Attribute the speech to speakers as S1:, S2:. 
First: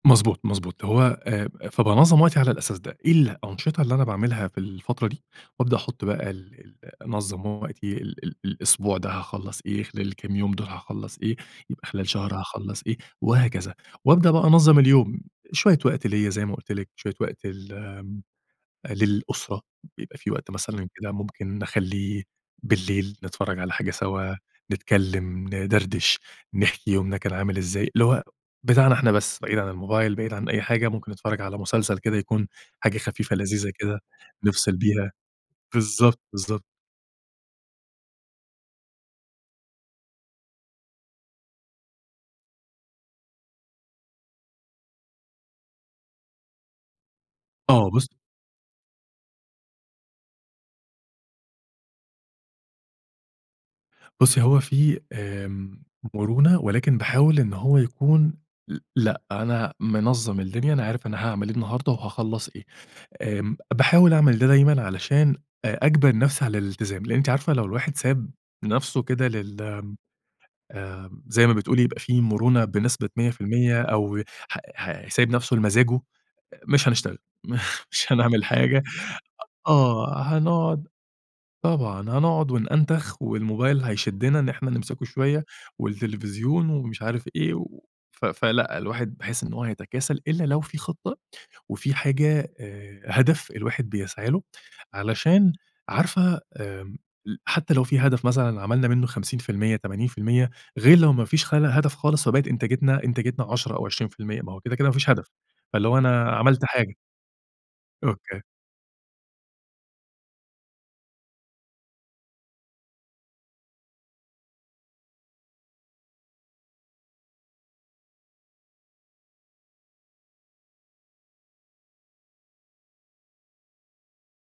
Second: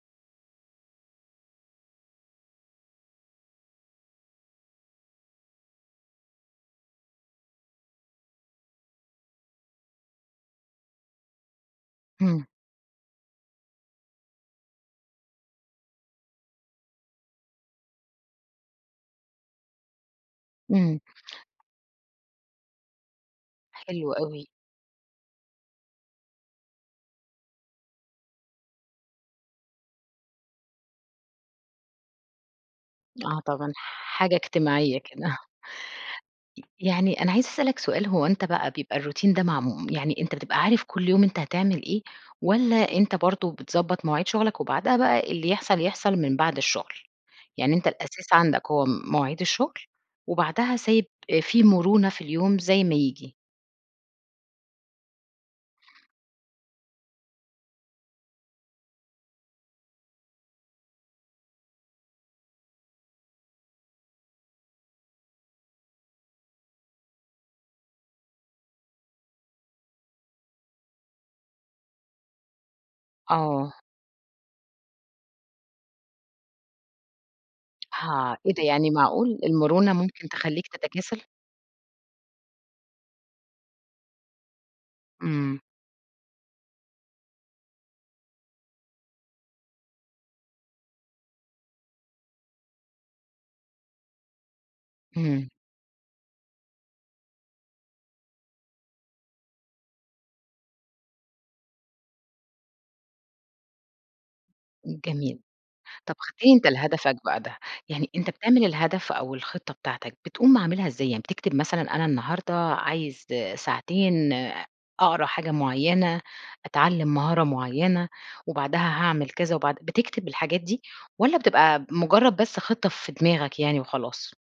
S1: مضبوط، مضبوط، هو آآ فبانظّم وقتي على الأساس ده، إيه الأنشطة اللي أنا باعملها في الفترة دي، وأبدأ أحُطّ بقى ال ال أنظّم وقتي، ال ال الأسبوع ده هاخلّص إيه، خلال الكام يوم دول هاخلّص إيه، يبقى خلال شهر
S2: اهم.
S1: هاخلّص إيه، وهكذا وأبدأ بقى أنظّم اليوم، شوية وقت ليا زي ما قُلت لِك، شوية وقت لل آمم للأُسرة، بيبقى في وقت مثلًا
S2: إمم.
S1: كده ممكن نخلّيه بالليل، نتفرّج على حاجة
S2: حلو
S1: سوا،
S2: أوي.
S1: نتكلّم، ندردش، نحكي يومنا كان عامل إزاي، اللي هو بتاعنا إحنا بس بعيد عن الموبايل بعيد عن أي حاجة، ممكن نتفرّج على مسلسل كده يكون حاجة خفيفة
S2: آه
S1: لذيذة
S2: طبعًا،
S1: كده،
S2: حاجة
S1: نفصل
S2: اجتماعيّة
S1: بيها،
S2: كده.
S1: بالضبط،
S2: ي
S1: بالضبط.
S2: يعني أنا عايزة اسألك سؤال هو أنت بقى بيبقى الRoutine ده معموم يعني أنت بتبقى عارف كُلّ يوم أنت هتعمل إيه؟ والّا أنت برضه بتضبط مواعيد شُغلك، وبعدها بقى اللي يحصل يحصل من بعد الشُّغل؟ يعني أنت
S1: آه بُص
S2: الأساس عندك هو مواعيد الشُّغل، وبعدها سايب آآ في مرونة في اليوم زي ما ييجي.
S1: بُصي هو في آمم مرونة ولكن باحاول إن هو يكون ل لأ أنا منظّم الدنيا، أنا عارف أنا هاعمل إيه النهارده وهاخلّص إيه، آمم باحاول أعمل ده دايمًا، علشان أ أجبِر نفسي على الالتزام، لإن أنتِ عارفة لو الواحد ساب نفسه كده لل آمم زي ما بتقولي يبقى في مُرونة بنسبة مِيّة في
S2: آه.
S1: المِيّة أو ح ح سايب نفسُه لمزاجُه، مش هنشتغل م مش
S2: ها
S1: هنعمل
S2: إيه ده
S1: حاجة،
S2: يعني معقول!
S1: أ
S2: المرونة
S1: آه،
S2: ممكن تخلّيك
S1: هنقعُد
S2: تتكاسل؟
S1: طبعًا، هنقعُد ونأنتخ، والموبايل هيشدّنا إن إحنا نمسكه شوية
S2: إمم.
S1: والتلفزيون ومش عارف إيه، و ف فلأ الواحد باحس إن هو هيتكاسل، إلّا لو في خطّة، وفي حاجة آآ هدف الواحد بيسعى له،
S2: اهم.
S1: علشان عارفة آمم ل حتى لو في هدف مثلًا عملنا منُّه 50% 80% غير لو ما فيش خلى هدف خالص، فبقت إنتاجتنا إنتاجتنا 10 أو 20% ما هو كده، كده ما
S2: امم
S1: فيش هدف،
S2: جميل.
S1: فاللي هو
S2: طب،
S1: أنا
S2: [unintelligible]
S1: عملت
S2: أنت
S1: حاجة.
S2: لهدفك بقى ده، يعني أنت
S1: أوكي.
S2: بتعمل الهدف أو الخطّة بتاعتك، بتقوم عاملها إزاي، يعني بتكتب مثلًا أنا النهارده عايز آآ ساعتين أقرا حاجة مُعيّنة، أتعلم مهارة مُعيّنة، وبعدها هاعمل كذا وبعد بتكتب الحاجات دي، والّا بتبقى ب مُجرّد بس خطّة في دماغك يعني وخلاص؟